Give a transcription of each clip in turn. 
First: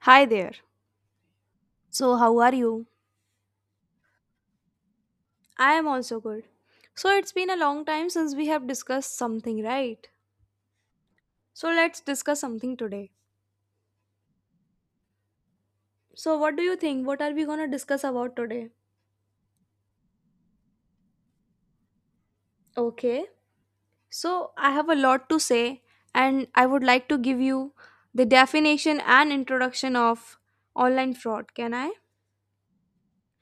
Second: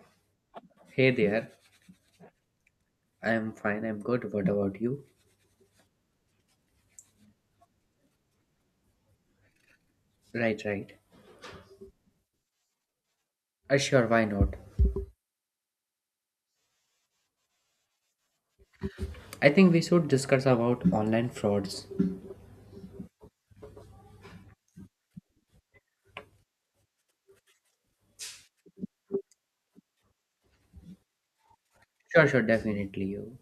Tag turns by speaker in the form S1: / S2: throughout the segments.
S1: Hi there.
S2: Hey there.
S1: So, how are you?
S2: I'm fine, I'm good. What about you?
S1: I am also good. So, it's been a long time since we have discussed something, right?
S2: Right, right.
S1: So, let's discuss something today.
S2: Sure, why not?
S1: So, what do you think? What are we going to discuss about today?
S2: I think we should discuss about online frauds.
S1: Okay. So, I have a lot to say, and I would like to give you the definition and introduction of online fraud. Can I?
S2: Sure, sure, definitely. You.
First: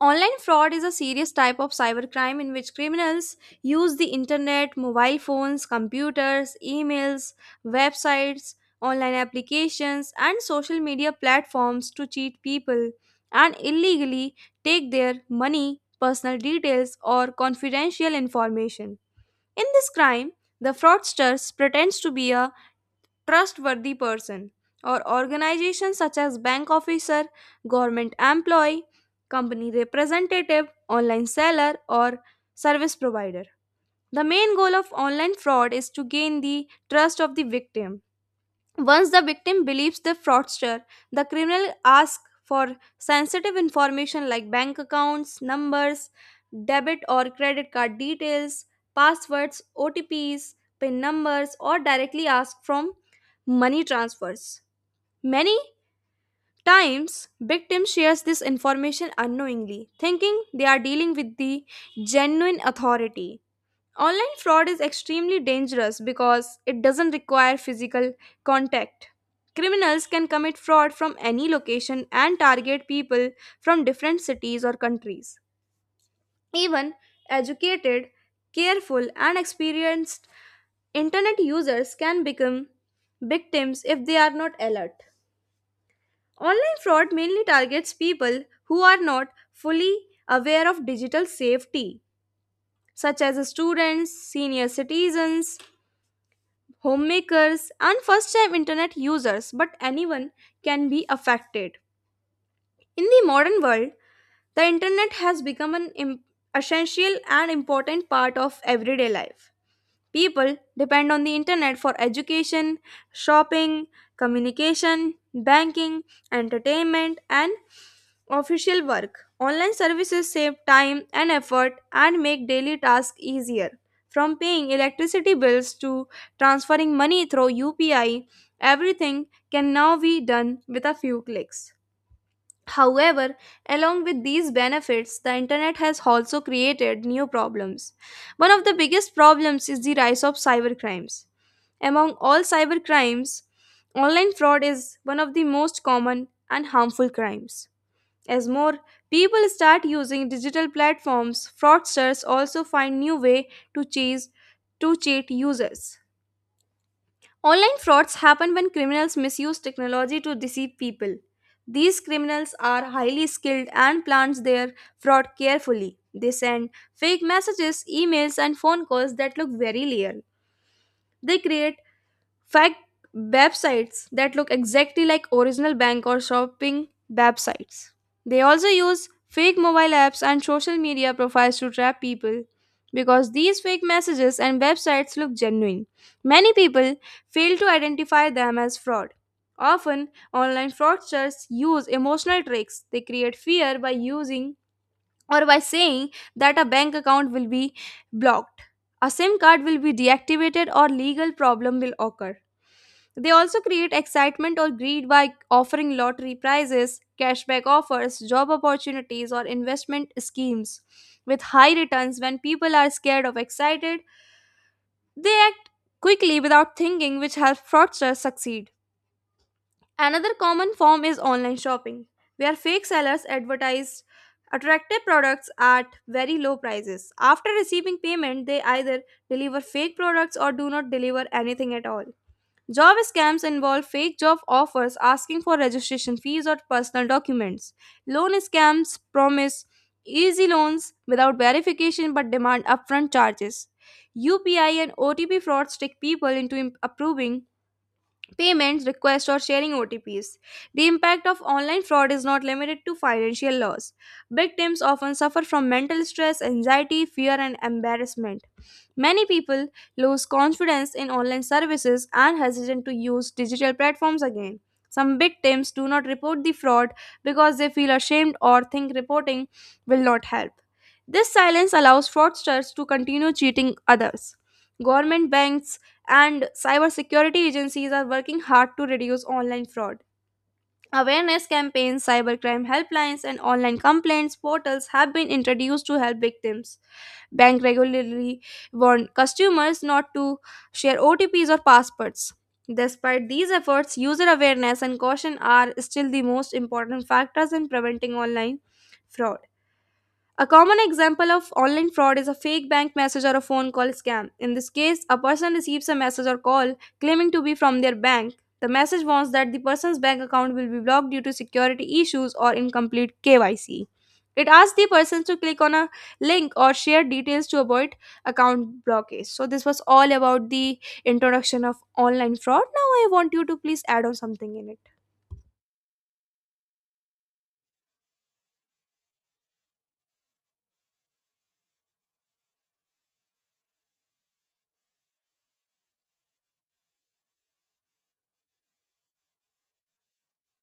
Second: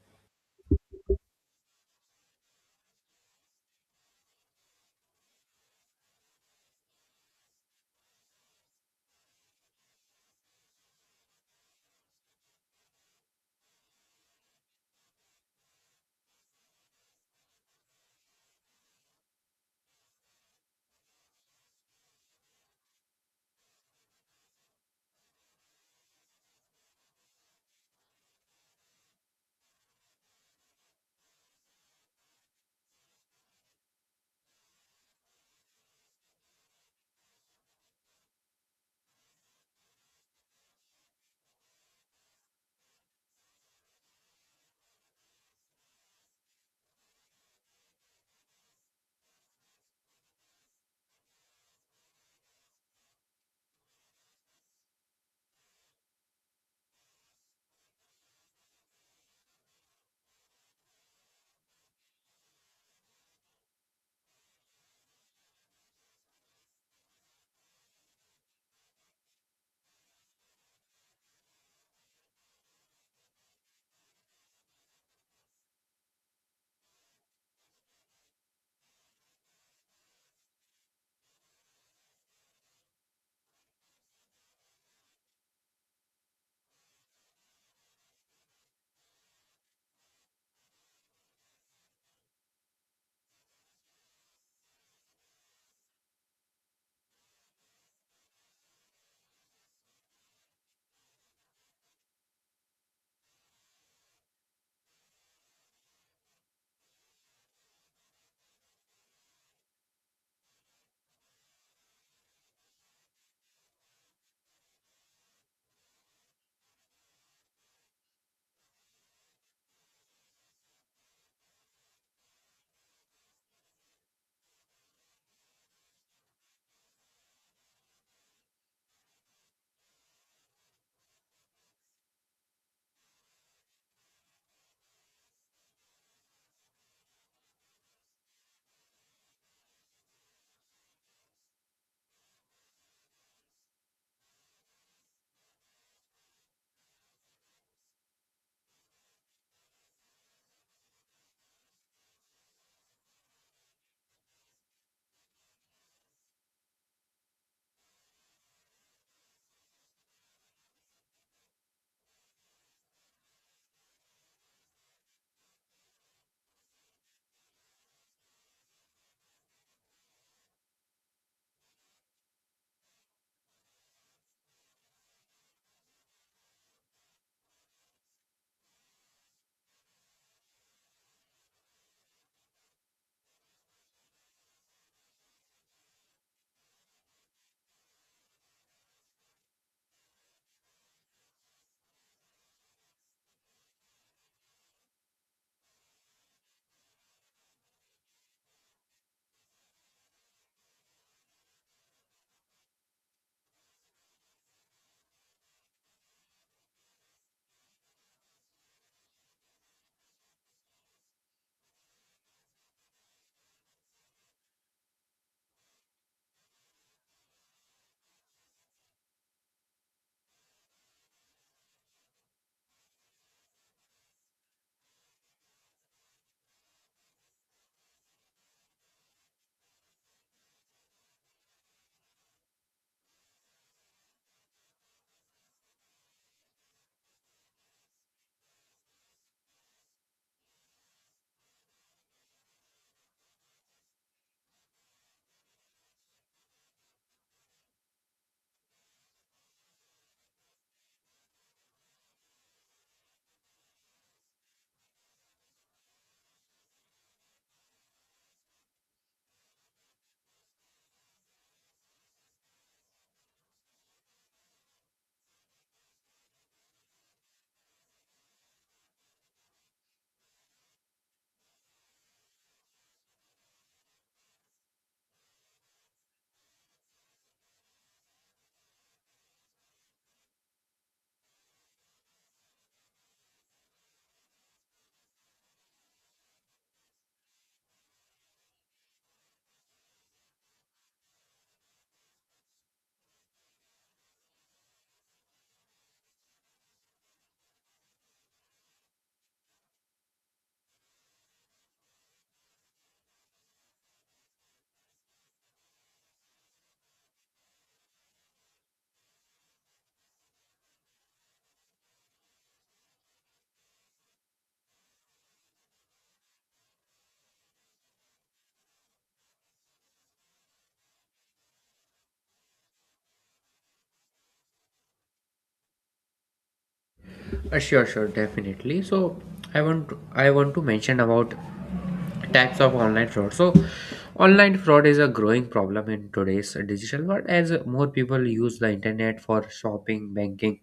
S1: Online fraud is a serious type of cybercrime in which criminals use the internet, mobile phones, computers, emails, websites, online applications, and social media platforms to cheat people and illegally take their money, personal details, or confidential information. In this crime, the fraudster pretends to be a trustworthy person or organization such as bank officer, government employee, company representative, online seller or service provider. The main goal of online fraud is to gain the trust of the victim once the victim believes the fraudster, the criminal asks for sensitive information like bank accounts, numbers, debit or credit card details, passwords, OTPs, PIN numbers, or directly asks from money transfers. Many times, victims shares this information unknowingly, thinking they are dealing with the genuine authority. Online fraud is extremely dangerous because it doesn't require physical contact. Criminals can commit fraud from any location and target people from different cities or countries. Even educated, careful, and experienced internet users can become victims if they are not alert. Online fraud mainly targets people who are not fully aware of digital safety, such as students, senior citizens, homemakers, and first time internet users, but anyone can be affected. In the modern world, the internet has become an essential and important part of everyday life. People depend on the internet for education, shopping, communication, banking, entertainment, and official work. Online services save time and effort and make daily tasks easier. From paying electricity bills to transferring money through UPI, everything can now be done with a few clicks. However, along with these benefits, the internet has also created new problems. One of the biggest problems is the rise of cybercrimes. Among all cybercrimes, online fraud is one of the most common and harmful crimes. As more people start using digital platforms, fraudsters also find new way to chase to cheat users. Online frauds happen when criminals misuse technology to deceive people. These criminals are highly skilled and plans their fraud carefully. They send fake messages, emails, and phone calls that look very real. They create fake websites that look exactly like original bank or shopping websites. They also use fake mobile apps and social media profiles to trap people because these fake messages and websites look genuine. Many people fail to identify them as fraud. Often, online fraudsters use emotional tricks. They create fear by using or by saying that a bank account will be blocked, a SIM card will be deactivated, or legal problem will occur. They also create excitement or greed by offering lottery prizes, cashback offers, job opportunities, or investment schemes with high returns. When people are scared or excited, they act quickly without thinking, which helps fraudsters succeed. Another common form is online shopping, where fake sellers advertise attractive products at very low prices. After receiving payment, they either deliver fake products or do not deliver anything at all. Job scams involve fake job offers asking for registration fees or personal documents. Loan scams promise easy loans without verification but demand upfront charges. UPI and OTP frauds trick people into approving payments, requests, or sharing OTPs. The impact of online fraud is not limited to financial loss. Victims often suffer from mental stress, anxiety, fear, and embarrassment. Many people lose confidence in online services and hesitant to use digital platforms again. Some victims do not report the fraud because they feel ashamed or think reporting will not help. This silence allows fraudsters to continue cheating others. Government banks and cybersecurity agencies are working hard to reduce online fraud. Awareness campaigns, cybercrime helplines, and online complaints portals have been introduced to help victims. Banks regularly warn customers not to share OTPs or passwords. Despite these efforts, user awareness and caution are still the most important factors in preventing online fraud. A common example of online fraud is a fake bank message or a phone call scam. In this case, a person receives a message or call claiming to be from their bank. The message warns that the person's bank account will be blocked due to security issues or incomplete KYC. It asks the person to click on a link or share details to avoid account blockage. So, this was all about the introduction of online fraud. Now, I want you to please add on something in it.
S2: Sure, sure, definitely. So, I want to mention about types of online fraud. So, online fraud is a growing problem in today's digital world as more people use the internet for shopping, banking,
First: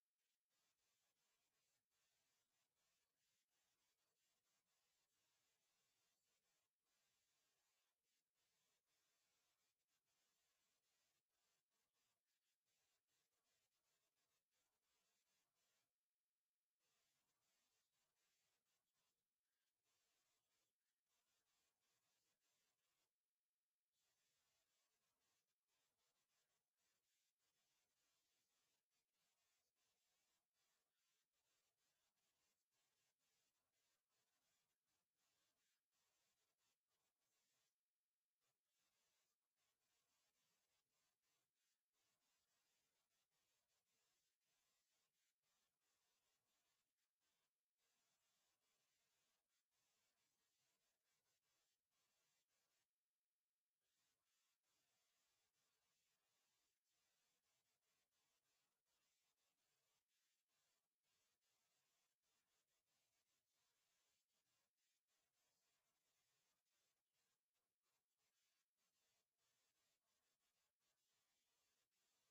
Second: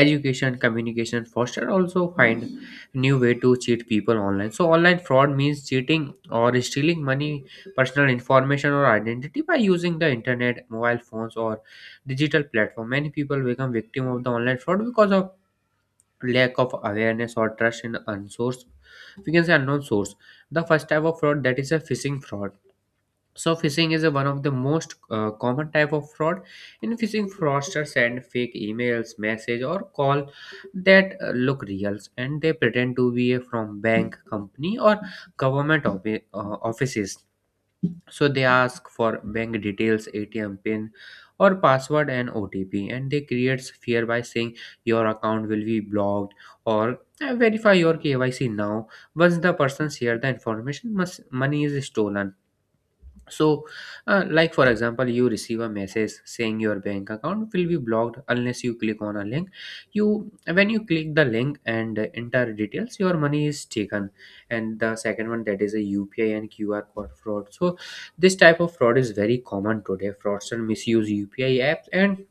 S2: education communication foster also find new way to cheat people online. So online fraud means cheating or stealing money, personal information, or identity by using the internet, mobile phones, or digital platform. Many people become victim of the online fraud because of lack of awareness or trust in unsourced we can say unknown source. The first type of fraud, that is a phishing fraud. So phishing is one of the most common type of fraud. In phishing, fraudsters send fake emails, message, or call that look real, and they pretend to be from bank, company, or government offices. So they ask for bank details, ATM pin, or password and OTP, and they create fear by saying your account will be blocked or, Verify your KYC now." Once the person share the information, money is stolen. So, like for example, you receive a message saying your bank account will be blocked unless you click on a link. You when you click the link and enter details, your money is taken. And the second one, that is a UPI and QR code fraud. So, this type of fraud is very common today. Fraudsters misuse UPI apps and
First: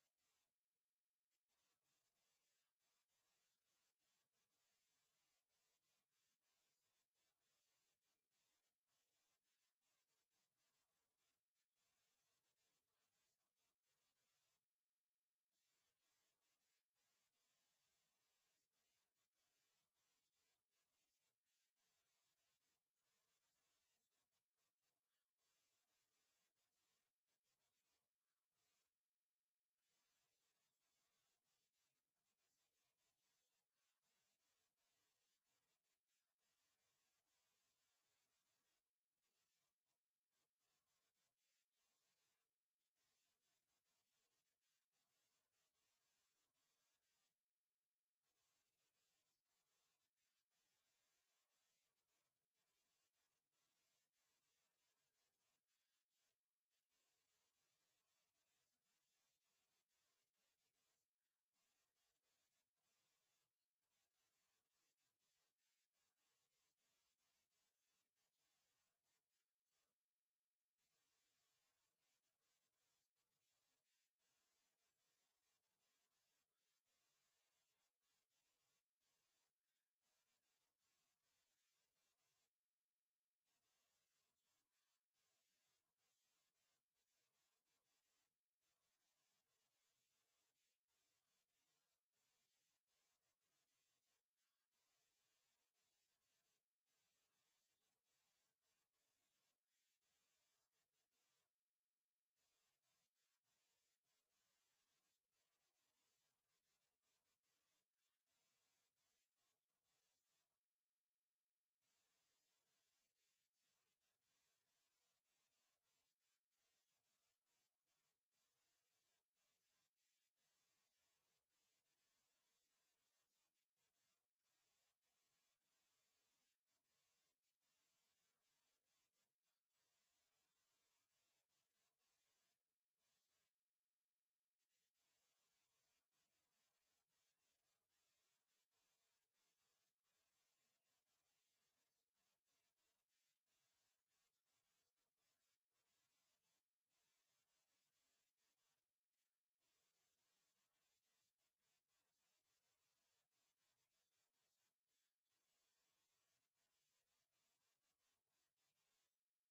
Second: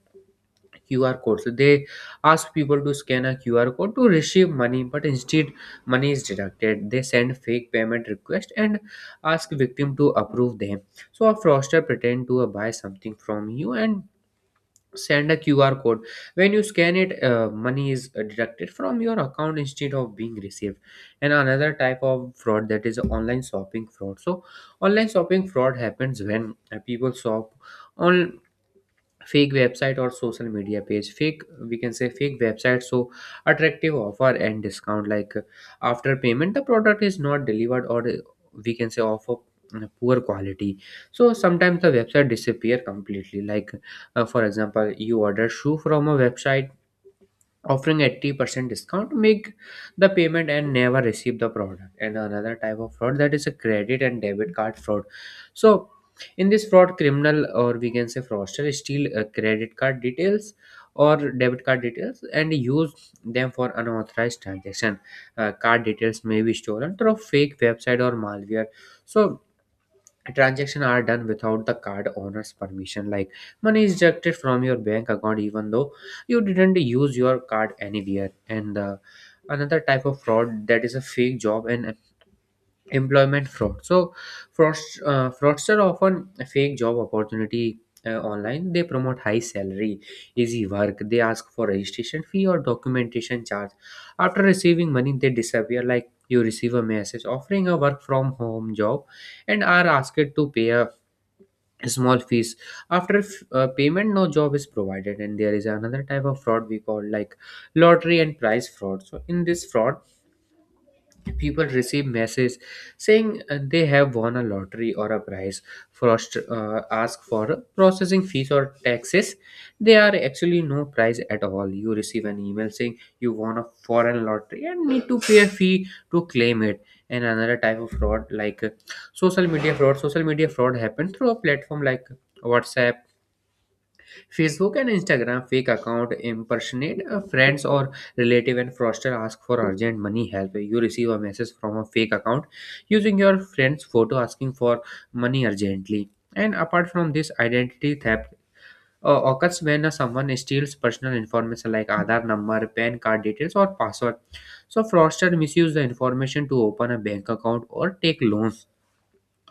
S2: QR code. So they ask people to scan a QR code to receive money, but instead money is deducted. They send fake payment request and ask victim to approve them. So a fraudster pretend to buy something from you and send a QR code. When you scan it, money is deducted from your account instead of being received. And another type of fraud, that is online shopping fraud. So online shopping fraud happens when people shop on fake website or social media page, fake we can say fake website. So attractive offer and discount, like after payment the product is not delivered, or we can say offer poor quality. So sometimes the website disappear completely. Like for example, you order shoe from a website offering 80% discount, make the payment and never receive the product. And another type of fraud, that is a credit and debit card fraud. So in this fraud, criminal, or we can say fraudster steal credit card details or debit card details and use them for unauthorized transaction. Card details may be stolen through fake website or malware. So transactions are done without the card owner's permission. Like money is deducted from your bank account even though you didn't use your card anywhere. And another type of fraud, that is a fake job and employment fraud. So fraud, fraudster often fake job opportunity online. They promote high salary, easy work. They ask for registration fee or documentation charge. After receiving money they disappear. Like you receive a message offering a work from home job and are asked to pay a small fees. After payment, no job is provided. And there is another type of fraud we call, like lottery and prize fraud. So in this fraud, people receive messages saying they have won a lottery or a prize. First, ask for processing fees or taxes. There are actually no prize at all. You receive an email saying you won a foreign lottery and need to pay a fee to claim it. And another type of fraud, like social media fraud. Social media fraud happens through a platform like WhatsApp, Facebook and Instagram. Fake account impersonate a friends or relative, and fraudster ask for urgent money help. You receive a message from a fake account using your friend's photo asking for money urgently. And apart from this, identity theft occurs when someone steals personal information like Aadhaar number, PAN card details, or password. So fraudster misuse the information to open a bank account or take loans.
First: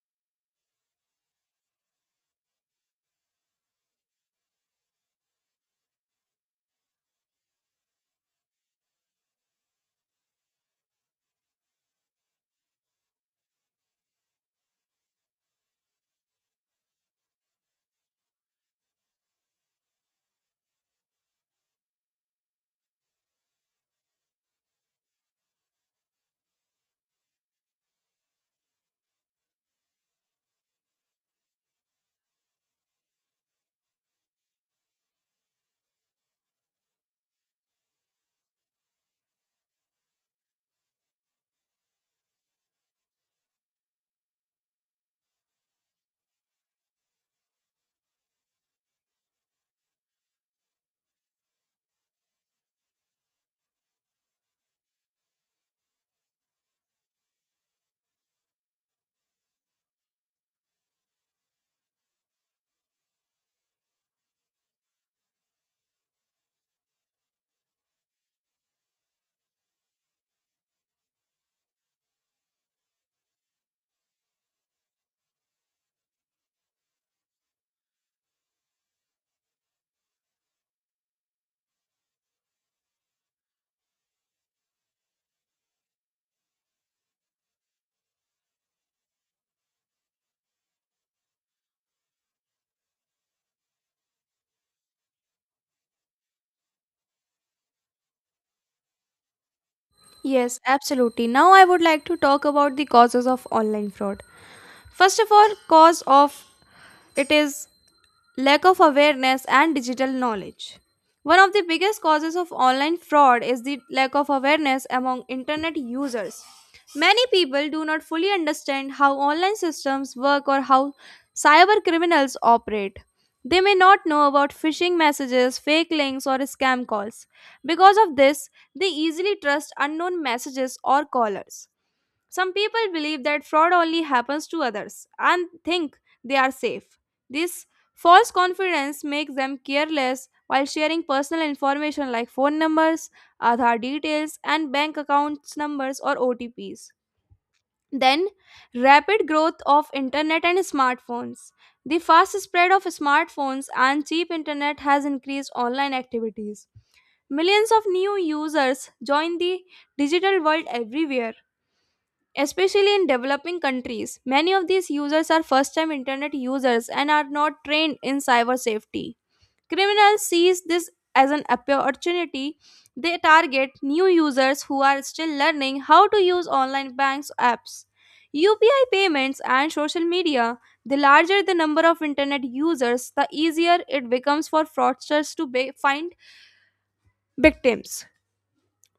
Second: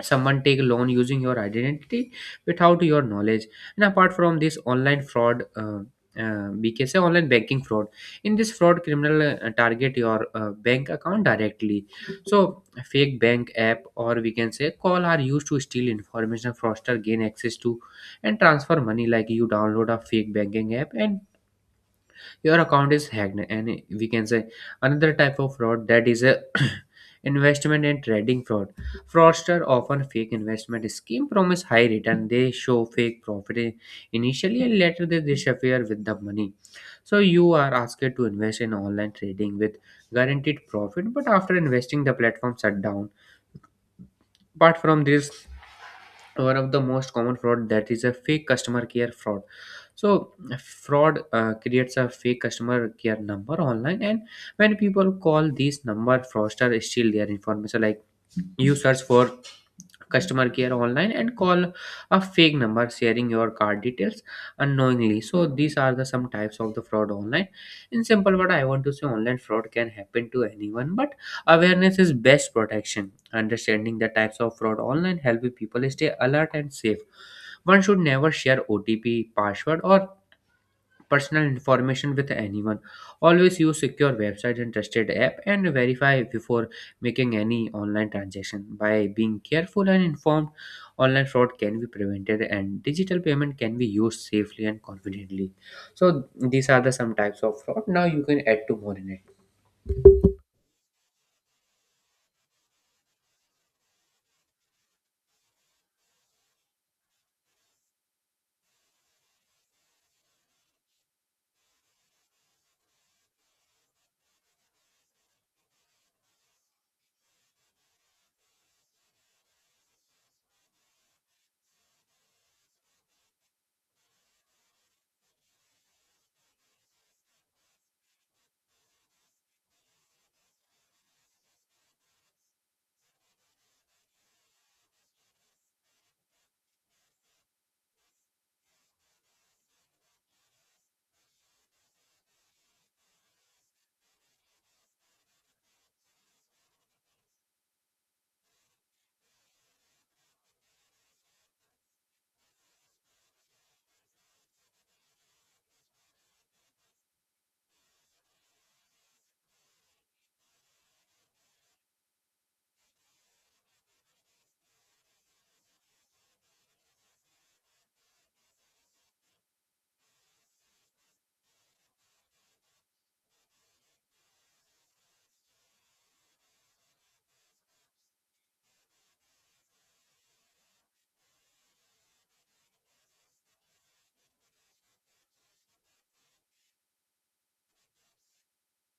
S2: Someone take loan using your identity without your knowledge. And apart from this, online fraud, bks online banking fraud. In this fraud, criminal target your bank account directly. So fake bank app, or we can say call, are used to steal information. Fraudster gain access to and transfer money. Like you download a fake banking app and your account is hacked. And we can say another type of fraud, that is a investment and trading fraud. Fraudsters often fake investment scheme, promise high return. They show fake profit initially and later they disappear with the money. So you are asked to invest in online trading with guaranteed profit, but after investing the platform shut down. Apart from this, one of the most common fraud, that is a fake customer care fraud. So fraud creates a fake customer care number online, and when people call this number, fraudster steal their information. Like you search for customer care online and call a fake number, sharing your card details unknowingly. So these are the some types of the fraud online. In simple word, I want to say online fraud can happen to anyone, but awareness is best protection. Understanding the types of fraud online help people stay alert and safe. One should never share OTP, password, or personal information with anyone. Always use secure website and trusted app, and verify before making any online transaction. By being careful and informed, online fraud can be prevented and digital payment can be used safely and confidently. So these are the some types of fraud. Now you can add to more in it.
S1: Yes, absolutely. Now, I would like to talk about the causes of online fraud. First of all, cause of it is lack of awareness and digital knowledge. One of the biggest causes of online fraud is the lack of awareness among internet users. Many people do not fully understand how online systems work or how cyber criminals operate. They may not know about phishing messages, fake links, or scam calls. Because of this, they easily trust unknown messages or callers. Some people believe that fraud only happens to others and think they are safe. This false confidence makes them careless while sharing personal information like phone numbers, Aadhaar details, and bank accounts numbers or OTPs. Then, rapid growth of internet and smartphones. The fast spread of smartphones and cheap internet has increased online activities. Millions of new users join the digital world everywhere. Especially in developing countries, many of these users are first time internet users and are not trained in cyber safety. Criminals seize this as an opportunity. They target new users who are still learning how to use online banks apps, UPI payments, and social media. The larger the number of internet users, the easier it becomes for fraudsters to find victims.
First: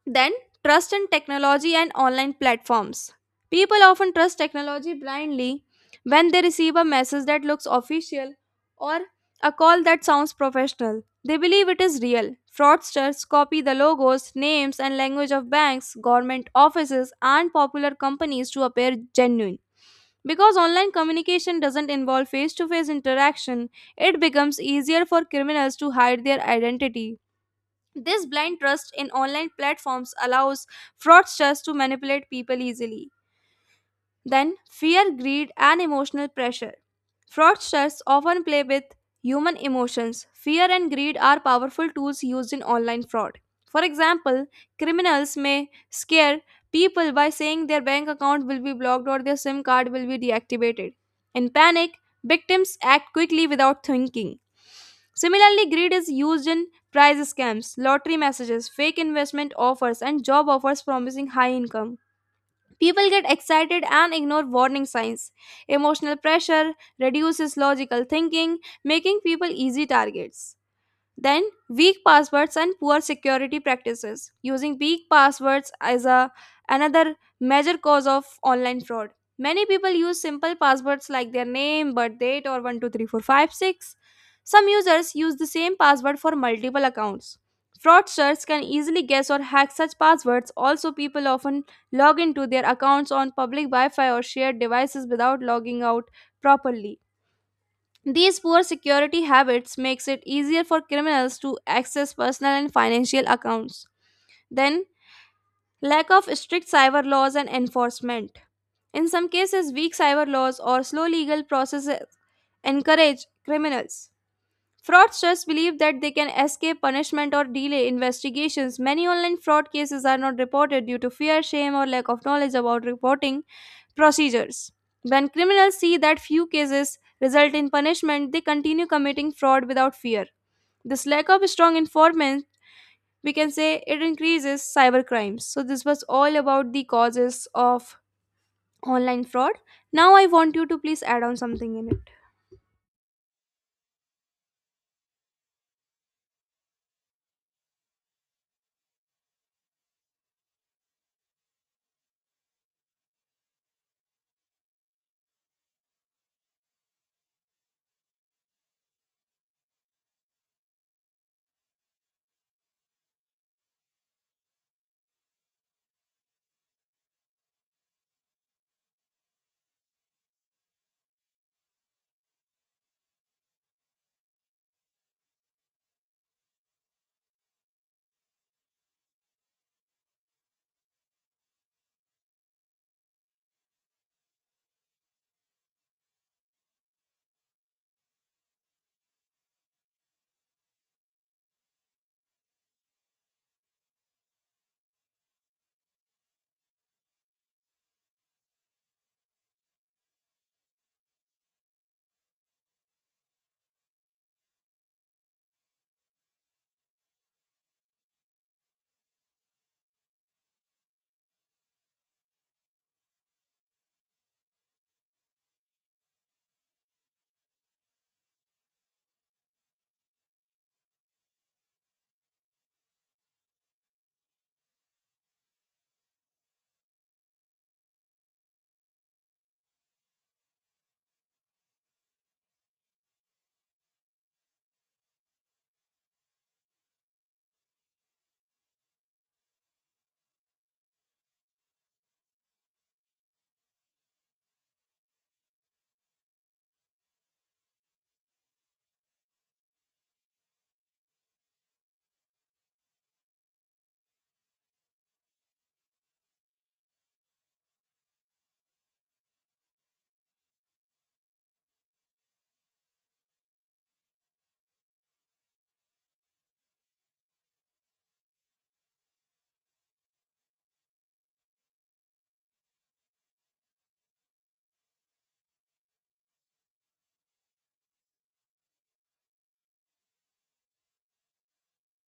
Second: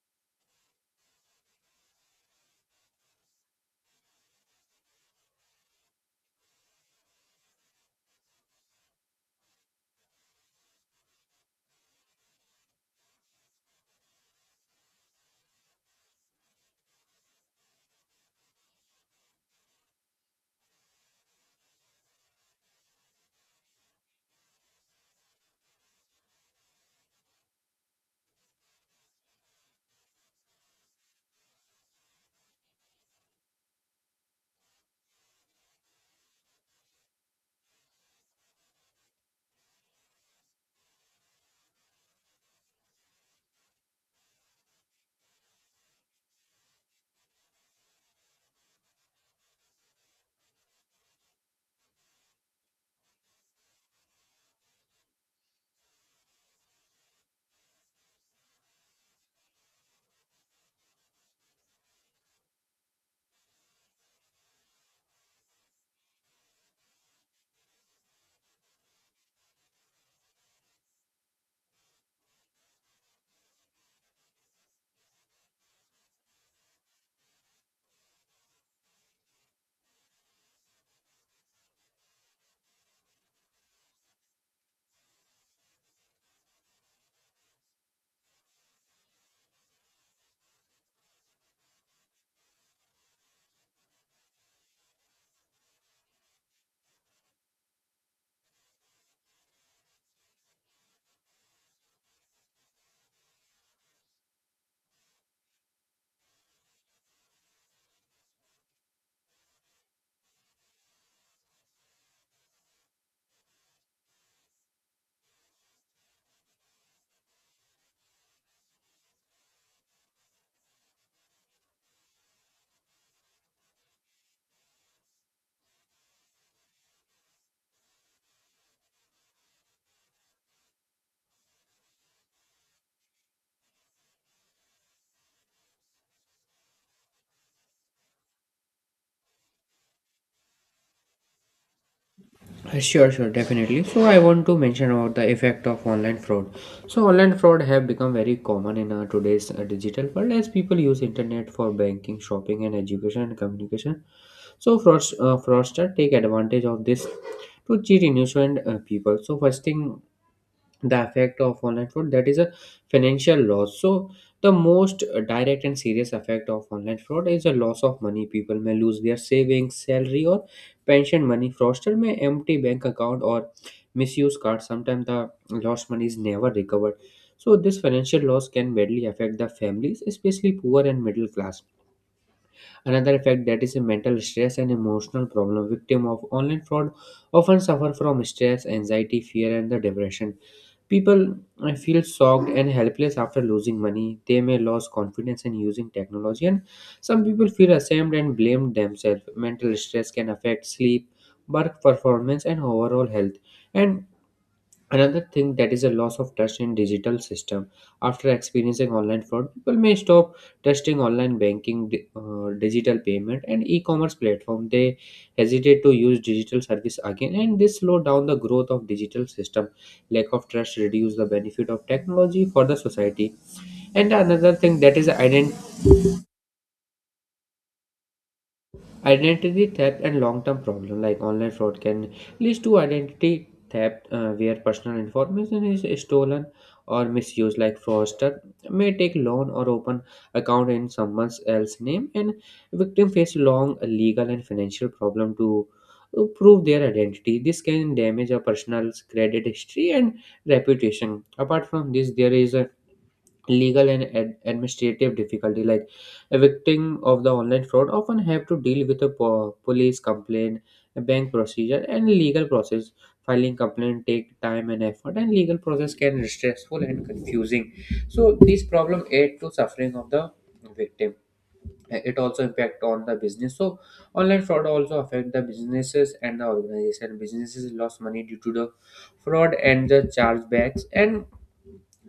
S1: Then, trust in technology and online platforms. People often trust technology blindly when they receive a message that looks official or a call that sounds professional. They believe it is real. Fraudsters copy the logos, names, and language of banks, government offices, and popular companies to appear genuine. Because online communication doesn't involve face to face interaction, it becomes easier for criminals to hide their identity. This blind trust in online platforms allows fraudsters to manipulate people easily. Then, fear, greed, and emotional pressure. Fraudsters often play with human emotions. Fear and greed are powerful tools used in online fraud. For example, criminals may scare people by saying their bank account will be blocked or their SIM card will be deactivated. In panic, victims act quickly without thinking. Similarly, greed is used in prize scams, lottery messages, fake investment offers, and job offers promising high income. People get excited and ignore warning signs. Emotional pressure reduces logical thinking, making people easy targets. Then, weak passwords and poor security practices. Using weak passwords is another major cause of online fraud. Many people use simple passwords like their name, birth date, or 123456. Some users use the same password for multiple accounts. Fraudsters can easily guess or hack such passwords. Also, people often log into their accounts on public Wi Fi or shared devices without logging out properly. These poor security habits makes it easier for criminals to access personal and financial accounts. Then, lack of strict cyber laws and enforcement. In some cases, weak cyber laws or slow legal processes encourage criminals. Fraudsters believe that they can escape punishment or delay investigations. Many online fraud cases are not reported due to fear, shame, or lack of knowledge about reporting procedures. When criminals see that few cases result in punishment, they continue committing fraud without fear. This lack of strong informant, we can say it increases cyber crimes. So, this was all about the causes of online fraud. Now, I want you to please add on something in it.
S2: Sure, sure, definitely. So I want to mention about the effect of online fraud. So online fraud have become very common in today's digital world as people use internet for banking, shopping, and education and communication. So fraudsters take advantage of this to cheat innocent people. So first thing, the effect of online fraud, that is a financial loss. So the most direct and serious effect of online fraud is a loss of money. People may lose their savings, salary, or pension money. Fraudster may empty bank account or misuse card. Sometimes the lost money is never recovered. So this financial loss can badly affect the families, especially poor and middle class. Another effect, that is a mental stress and emotional problem. Victim of online fraud often suffer from stress, anxiety, fear, and the depression. People feel shocked and helpless after losing money. They may lose confidence in using technology, and some people feel ashamed and blame themselves. Mental stress can affect sleep, work performance, and overall health. And another thing, that is a loss of trust in digital system. After experiencing online fraud, people may stop trusting online banking, digital payment, and e-commerce platform. They hesitate to use digital service again, and this slow down the growth of digital system. Lack of trust reduce the benefit of technology for the society. And another thing, that is identity theft and long-term problem. Like online fraud can lead to identity theft, where personal information is stolen or misused. Like fraudster may take loan or open account in someone else's name, and victim face long legal and financial problem to prove their identity. This can damage a person's credit history and reputation. Apart from this, there is a legal and administrative difficulty. Like a victim of the online fraud often have to deal with a police complaint, a bank procedure, and legal process. Filing complaint take time and effort, and legal process can be stressful and confusing. So this problem add to suffering of the victim. It also impact on the business. So online fraud also affect the businesses and the organization. Businesses lost money due to the fraud and the chargebacks, and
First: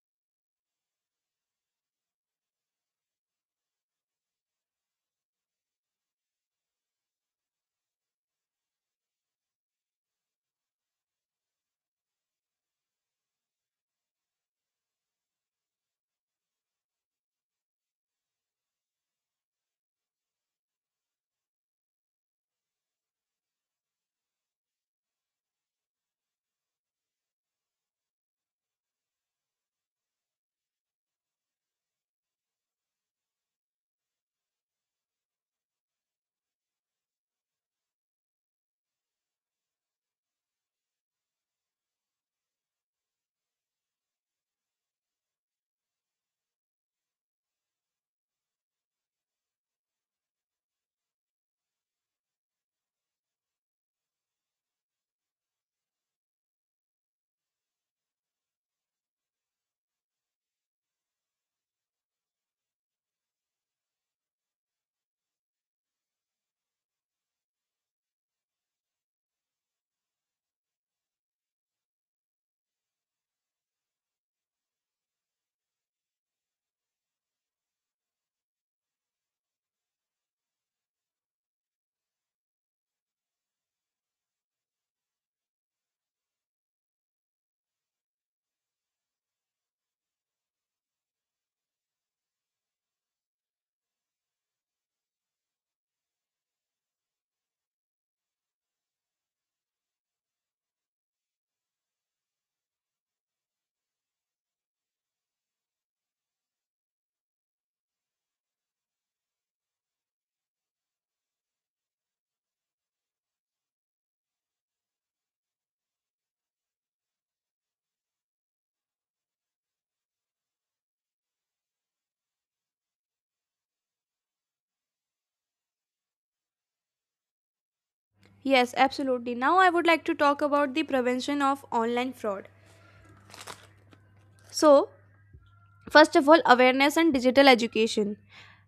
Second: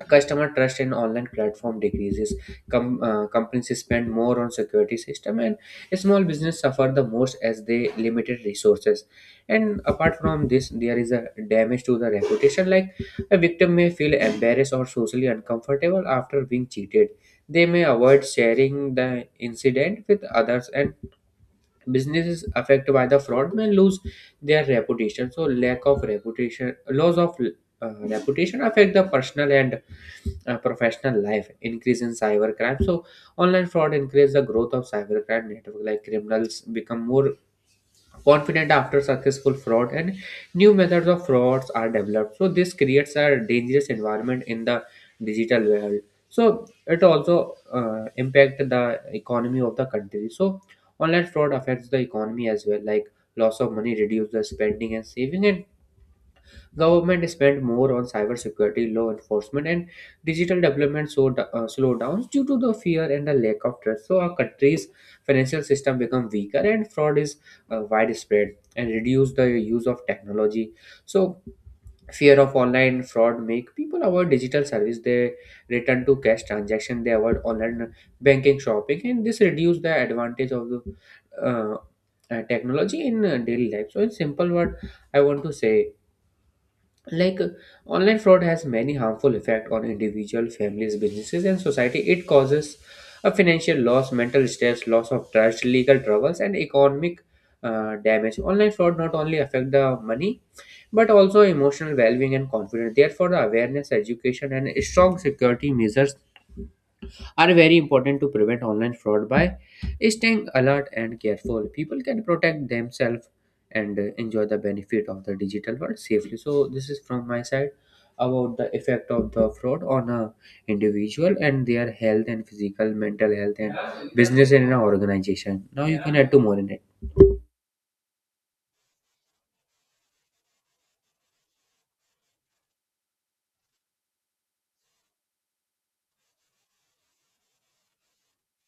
S2: customer trust in online platform decreases. Companies spend more on security system, and small business suffer the most as they limited resources. And apart from this, there is a damage to the reputation. Like a victim may feel embarrassed or socially uncomfortable after being cheated. They may avoid sharing the incident with others, and businesses affected by the fraud may lose their reputation. So lack of reputation loss of reputation affect the personal and professional life. Increase in cybercrime. So online fraud encourages the growth of cybercrime network. Like criminals become more confident after successful fraud, and new methods of frauds are developed. So this creates a dangerous environment in the digital world. So it also impact the economy of the country. So, online fraud affects the economy as well, like loss of money, reduce the spending and saving, and government spent more on cybersecurity, law enforcement, and digital development, so slowdowns due to the fear and the lack of trust. So our country's financial system become weaker, and fraud is widespread and reduce the use of technology. So fear of online fraud make people avoid digital service. They return to cash transaction. They avoid online banking, shopping, and this reduce the advantage of the uh, technology in daily life. So in simple word, I want to say like uh, online fraud has many harmful effects on individual, families, businesses and society. It causes a financial loss, mental stress, loss of trust, legal troubles and economic damage. Online fraud not only affect the money but also emotional well-being and confidence. Therefore the awareness, education and strong security measures are very important to prevent online fraud. By staying alert and careful, people can protect themselves and enjoy the benefit of the digital world safely. So this is from my side about the effect of the fraud on a individual and their health and physical, mental health and business and an organization. Now you can add to more in it.
S1: Yes, absolutely. Now I would like to talk about the prevention of online fraud. So, first of all, awareness and digital education.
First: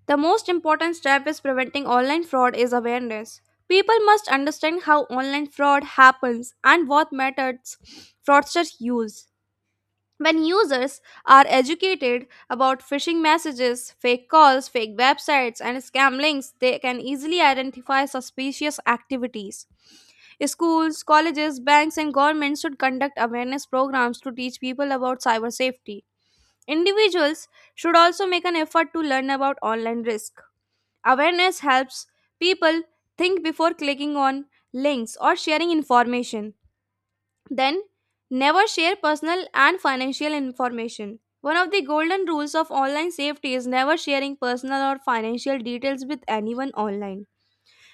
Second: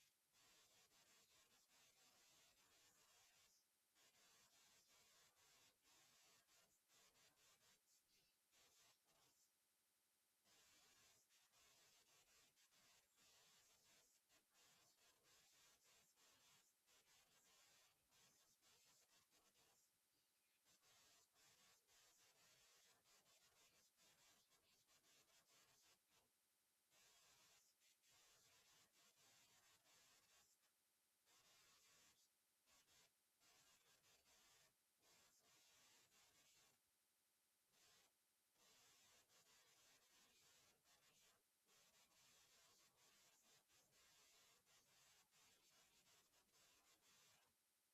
S1: The most important step is preventing online fraud is awareness. People must understand how online fraud happens and what methods fraudsters use. When users are educated about phishing messages, fake calls, fake websites, and scam links, they can easily identify suspicious activities. Schools, colleges, banks, and governments should conduct awareness programs to teach people about cyber safety. Individuals should also make an effort to learn about online risk. Awareness helps people think before clicking on links or sharing information. Then, never share personal and financial information. One of the golden rules of online safety is never sharing personal or financial details with anyone online.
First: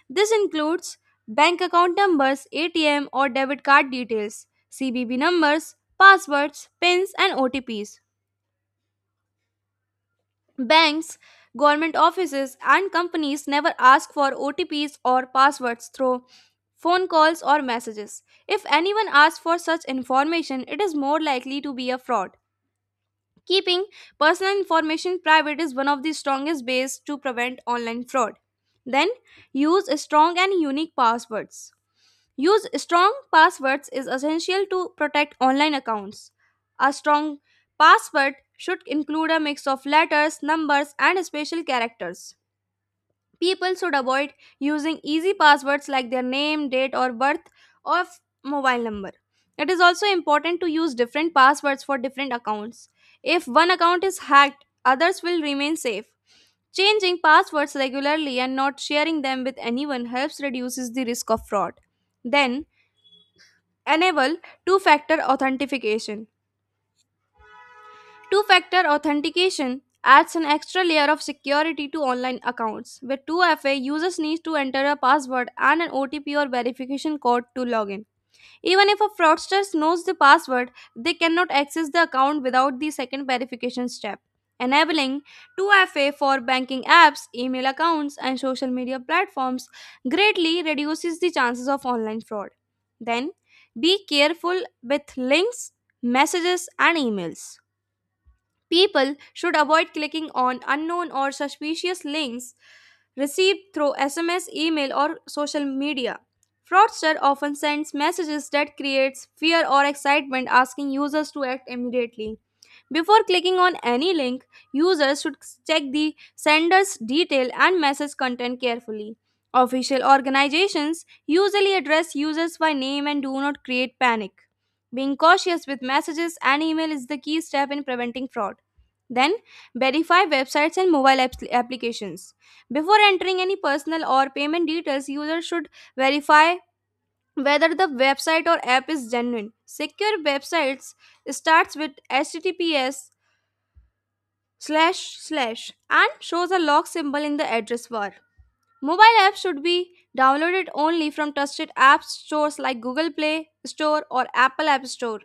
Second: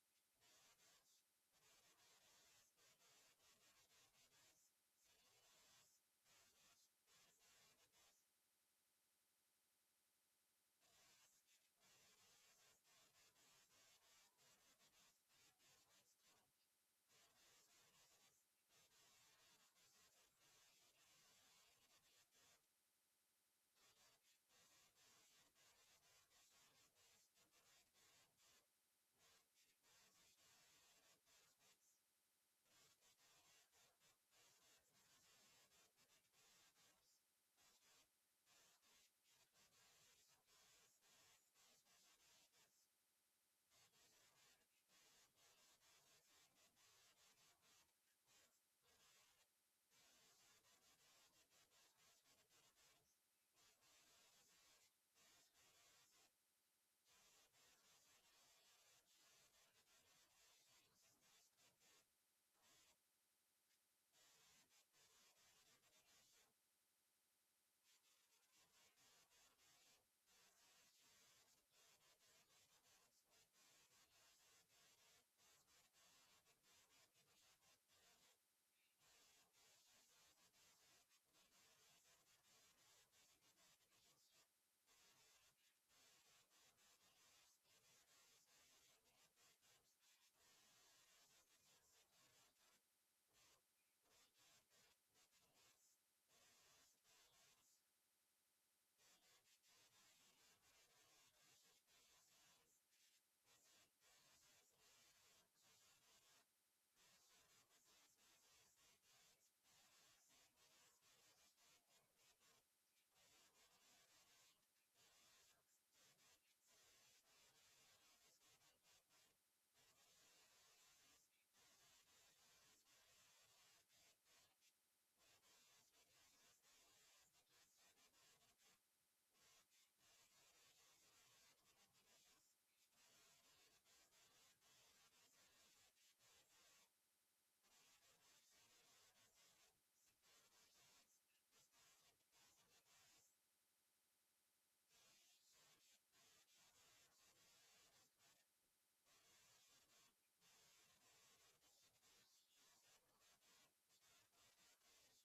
S1: This includes bank account numbers, ATM or debit card details, CBB numbers, passwords, PINs, and OTPs. Banks, government offices, and companies never ask for OTPs or passwords through phone calls or messages. If anyone asks for such information, it is more likely to be a fraud. Keeping personal information private is one of the strongest ways to prevent online fraud. Then, use strong and unique passwords. Use strong passwords is essential to protect online accounts. A strong password should include a mix of letters, numbers, and special characters. People should avoid using easy passwords like their name, date of birth, or mobile number. It is also important to use different passwords for different accounts. If one account is hacked, others will remain safe. Changing passwords regularly and not sharing them with anyone helps reduces the risk of fraud. Then, enable two factor authentication. Two factor authentication adds an extra layer of security to online accounts. With 2FA, users need to enter a password and an OTP or verification code to log in. Even if a fraudster knows the password, they cannot access the account without the second verification step, enabling 2FA for banking apps, email accounts, and social media platforms greatly reduces the chances of online fraud. Then, be careful with links, messages, and emails. People should avoid clicking on unknown or suspicious links received through SMS, email, or social media. Fraudster often sends messages that creates fear or excitement asking users to act immediately. Before clicking on any link, users should check the sender's detail and message content carefully. Official organizations usually address users by name and do not create panic. Being cautious with messages and email is the key step in preventing fraud. Then, verify websites and applications. Before entering any personal or payment details, users should verify whether the website or app is genuine. Secure websites starts with https slash slash and shows a lock symbol in the address bar. Mobile apps should be downloaded only from trusted app stores like Google Play Store or Apple App Store.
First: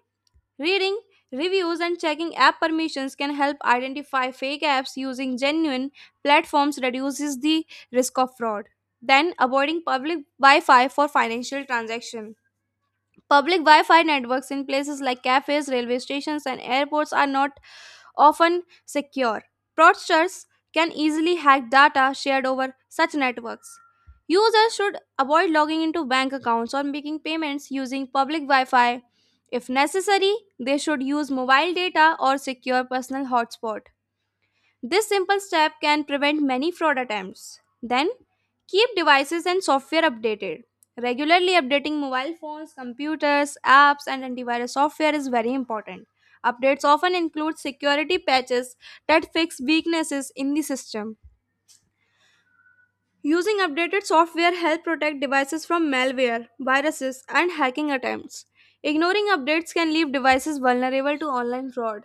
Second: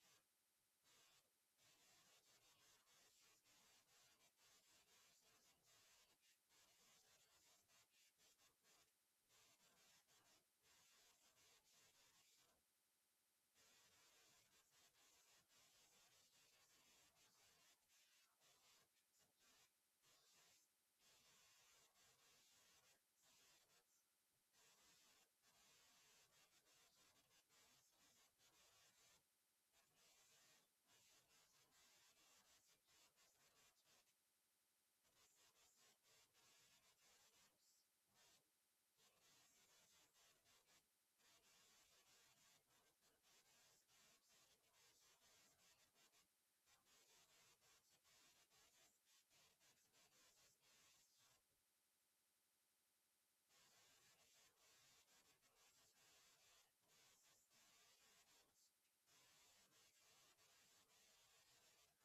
S1: Reading reviews and checking app permissions can help identify fake apps using genuine platforms reduces the risk of fraud. Then avoiding public Wi-Fi for financial transaction. Public Wi-Fi networks in places like cafes, railway stations and airports are not often secure. Fraudsters can easily hack data shared over such networks. Users should avoid logging into bank accounts or making payments using public Wi Fi. If necessary, they should use mobile data or secure personal hotspots. This simple step can prevent many fraud attempts. Then, keep devices and software updated. Regularly updating mobile phones, computers, apps, and antivirus software is very important. Updates often include security patches that fix weaknesses in the system. Using updated software help protect devices from malware, viruses, and hacking attempts. Ignoring updates can leave devices vulnerable to online fraud.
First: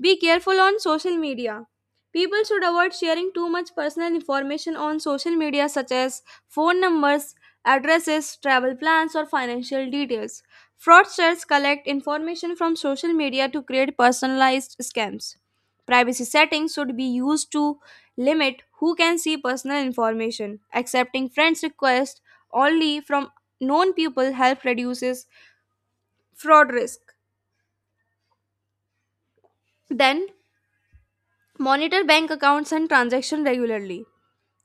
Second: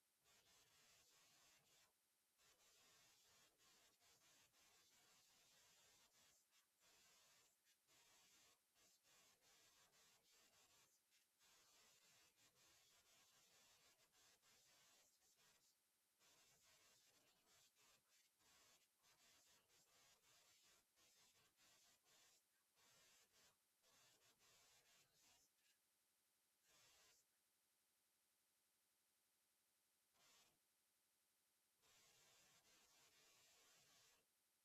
S1: Be careful on social media. People should avoid sharing too much personal information on social media, such as phone numbers, addresses, travel plans, or financial details. Fraudsters collect information from social media to create personalized scams. Privacy settings should be used to limit who can see personal information. Accepting friends' requests only from known people help reduces fraud risk. Then monitor bank accounts and transactions regularly.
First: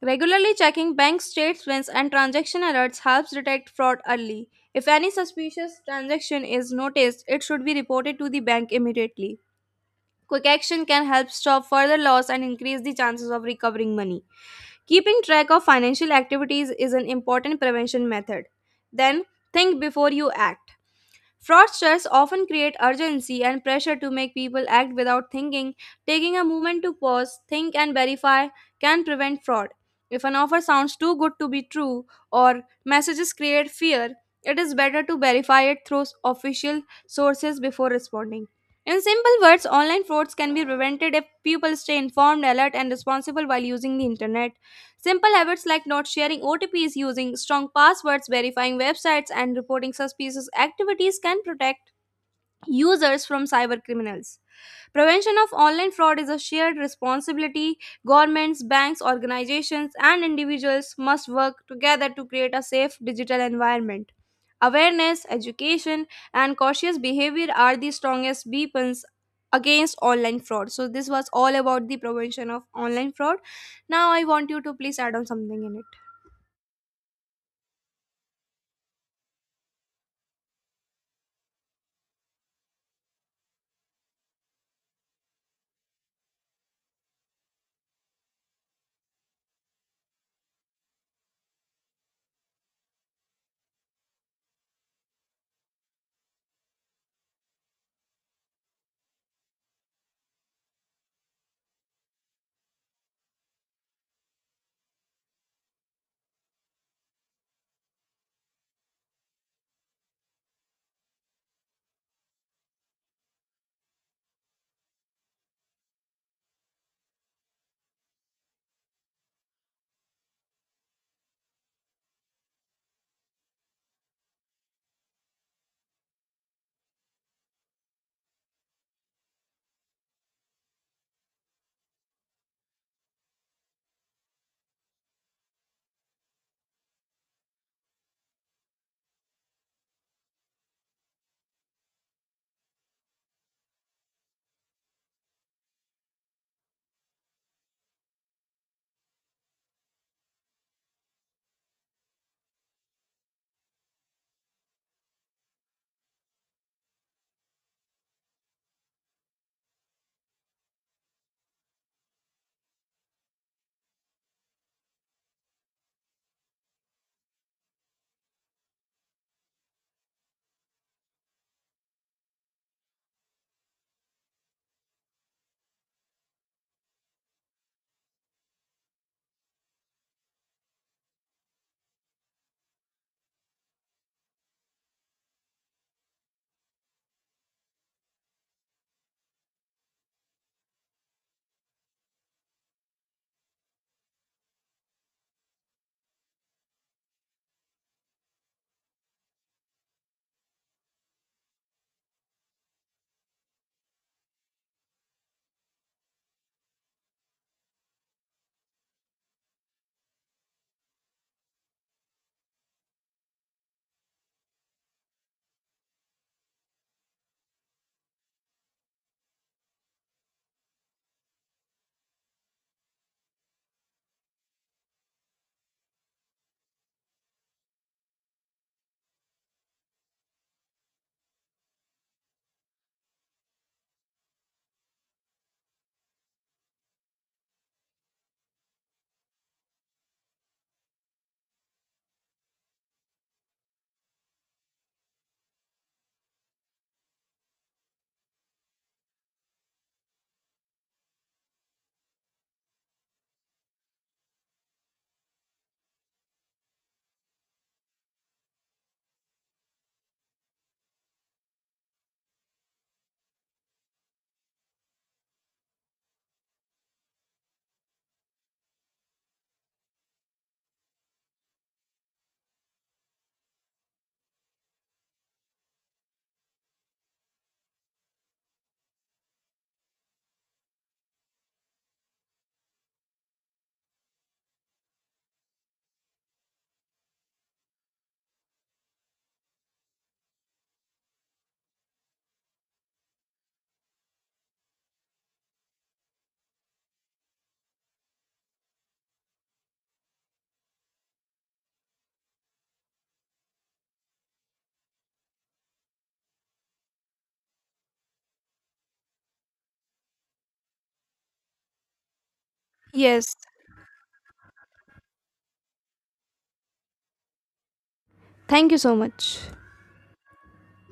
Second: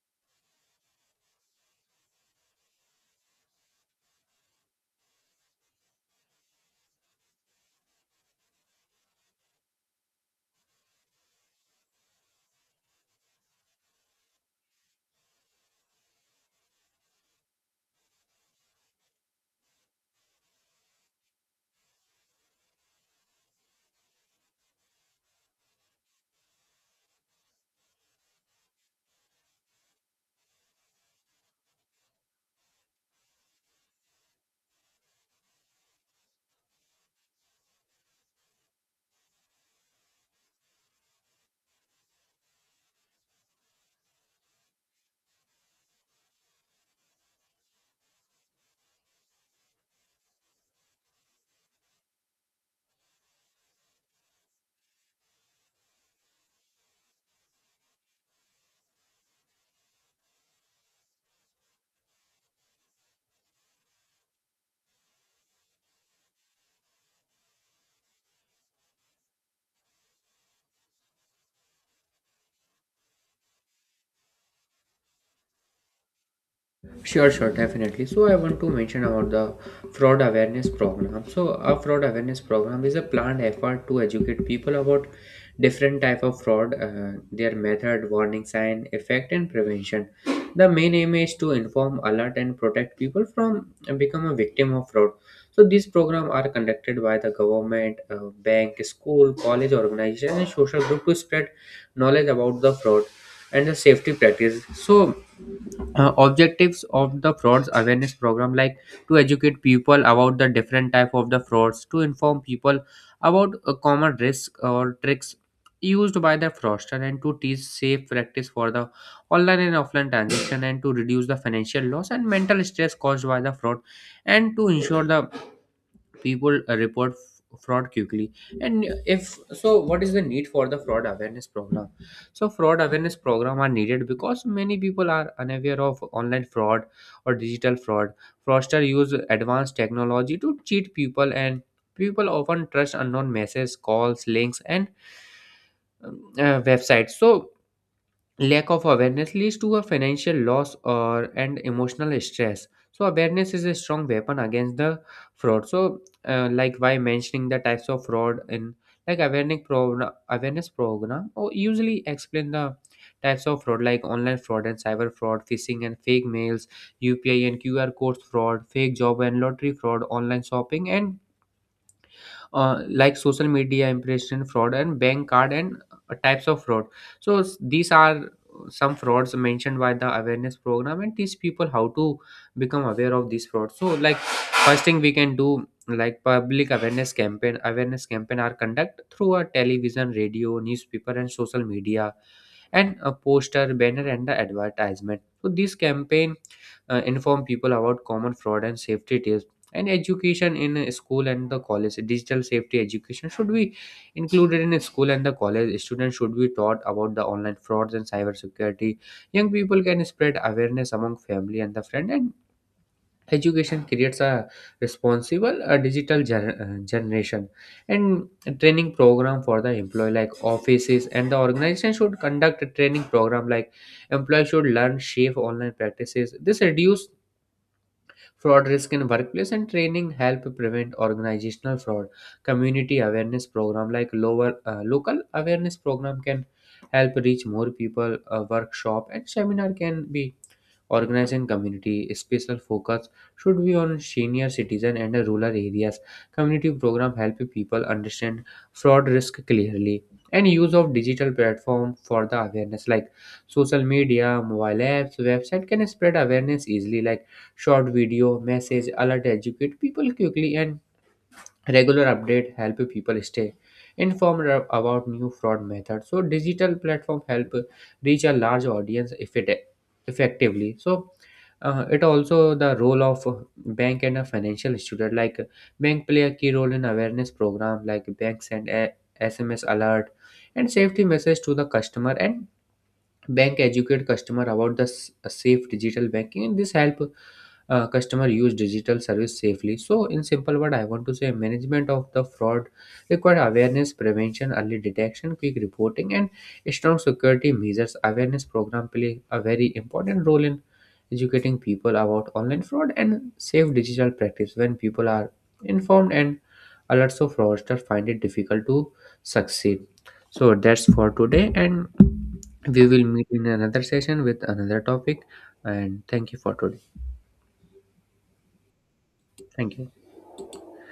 S1: Regularly checking bank statements and transaction alerts helps detect fraud early. If any suspicious transaction is noticed, it should be reported to the bank immediately. Quick action can help stop further loss and increase the chances of recovering money. Keeping track of financial activities is an important prevention method. Then, think before you act. Fraudsters often create urgency and pressure to make people act without thinking. Taking a moment to pause, think, and verify can prevent fraud. If an offer sounds too good to be true or messages create fear, it is better to verify it through official sources before responding. In simple words, online frauds can be prevented if people stay informed, alert, and responsible while using the internet. Simple habits like not sharing OTPs, using strong passwords, verifying websites, and reporting suspicious activities can protect users from cyber criminals. Prevention of online fraud is a shared responsibility. Governments, banks, organizations, and individuals must work together to create a safe digital environment. Awareness, education, and cautious behavior are the strongest weapons against online fraud. So, this was all about the prevention of online fraud. Now, I want you to please add on something in it.
S2: Sure, sure, definitely. So I want to mention about the fraud awareness program. So a fraud awareness program is a planned effort to educate people about different type of fraud, their method, warning sign, effect, and prevention. The main aim is to inform, alert, and protect people from become a victim of fraud. So these programs are conducted by the government, bank, school, college organization, and social group to spread knowledge about the fraud and the safety practice. So objectives of the frauds awareness program, like to educate people about the different type of the frauds, to inform people about common risks or tricks used by the fraudster, and to teach safe practice for the online and offline transaction, and to reduce the financial loss and mental stress caused by the fraud, and to ensure the people report fraud quickly. And if so, what is the need for the fraud awareness program? So fraud awareness program are needed because many people are unaware of online fraud or digital fraud. Fraudster use advanced technology to cheat people, and people often trust unknown messages, calls, links and websites. So lack of awareness leads to a financial loss or and emotional stress. So awareness is a strong weapon against the fraud. So like by mentioning the types of fraud in like awareness program, awareness program or usually explain the types of fraud like online fraud and cyber fraud, phishing and fake mails, upi and qr codes fraud, fake job and lottery fraud, online shopping and like social media impression fraud and bank card and types of fraud. So these are some frauds mentioned by the awareness program, and teach people how to become aware of these frauds. So like first thing we can do, like public awareness campaign. Awareness campaign are conduct through a television, radio, newspaper and social media, and a poster, banner and the advertisement. So this campaign inform people about common fraud and safety tips. And education in school and the college, digital safety education should be included in school and the college. Students should be taught about the online frauds and cybersecurity. Young people can spread awareness among family and the friend, and education creates a responsible digital generation. And a training program for the employee, like offices and the organization should conduct a training program. Like employees should learn safe online practices. This reduce fraud risk in workplace, and training help prevent organizational fraud. Community awareness program, like lower local awareness program can help reach more people. A workshop and seminar can be organizing community. Special focus should be on senior citizen and rural areas. Community program help people understand fraud risk clearly. And use of digital platform for the awareness, like social media, mobile apps, website can spread awareness easily. Like short video, message, alert educate people quickly, and regular update help people stay informed about new fraud methods. So digital platform help reach a large audience if it effectively. So it also the role of bank and a financial student, like bank play a key role in awareness program, like banks and SMS alert and safety message to the customer. And bank educate customer about the safe digital banking, and this help customer use digital service safely. So in simple word, I want to say management of the fraud require awareness, prevention, early detection, quick reporting and strong security measures. Awareness program play a very important role in educating people about online fraud and safe digital practice. When people are informed and alert, so fraudsters find it difficult to succeed. So that's for today, and we will meet
S1: Yes,
S2: in another session with another topic. And thank you for today.
S1: thank you so much.
S2: Thank you.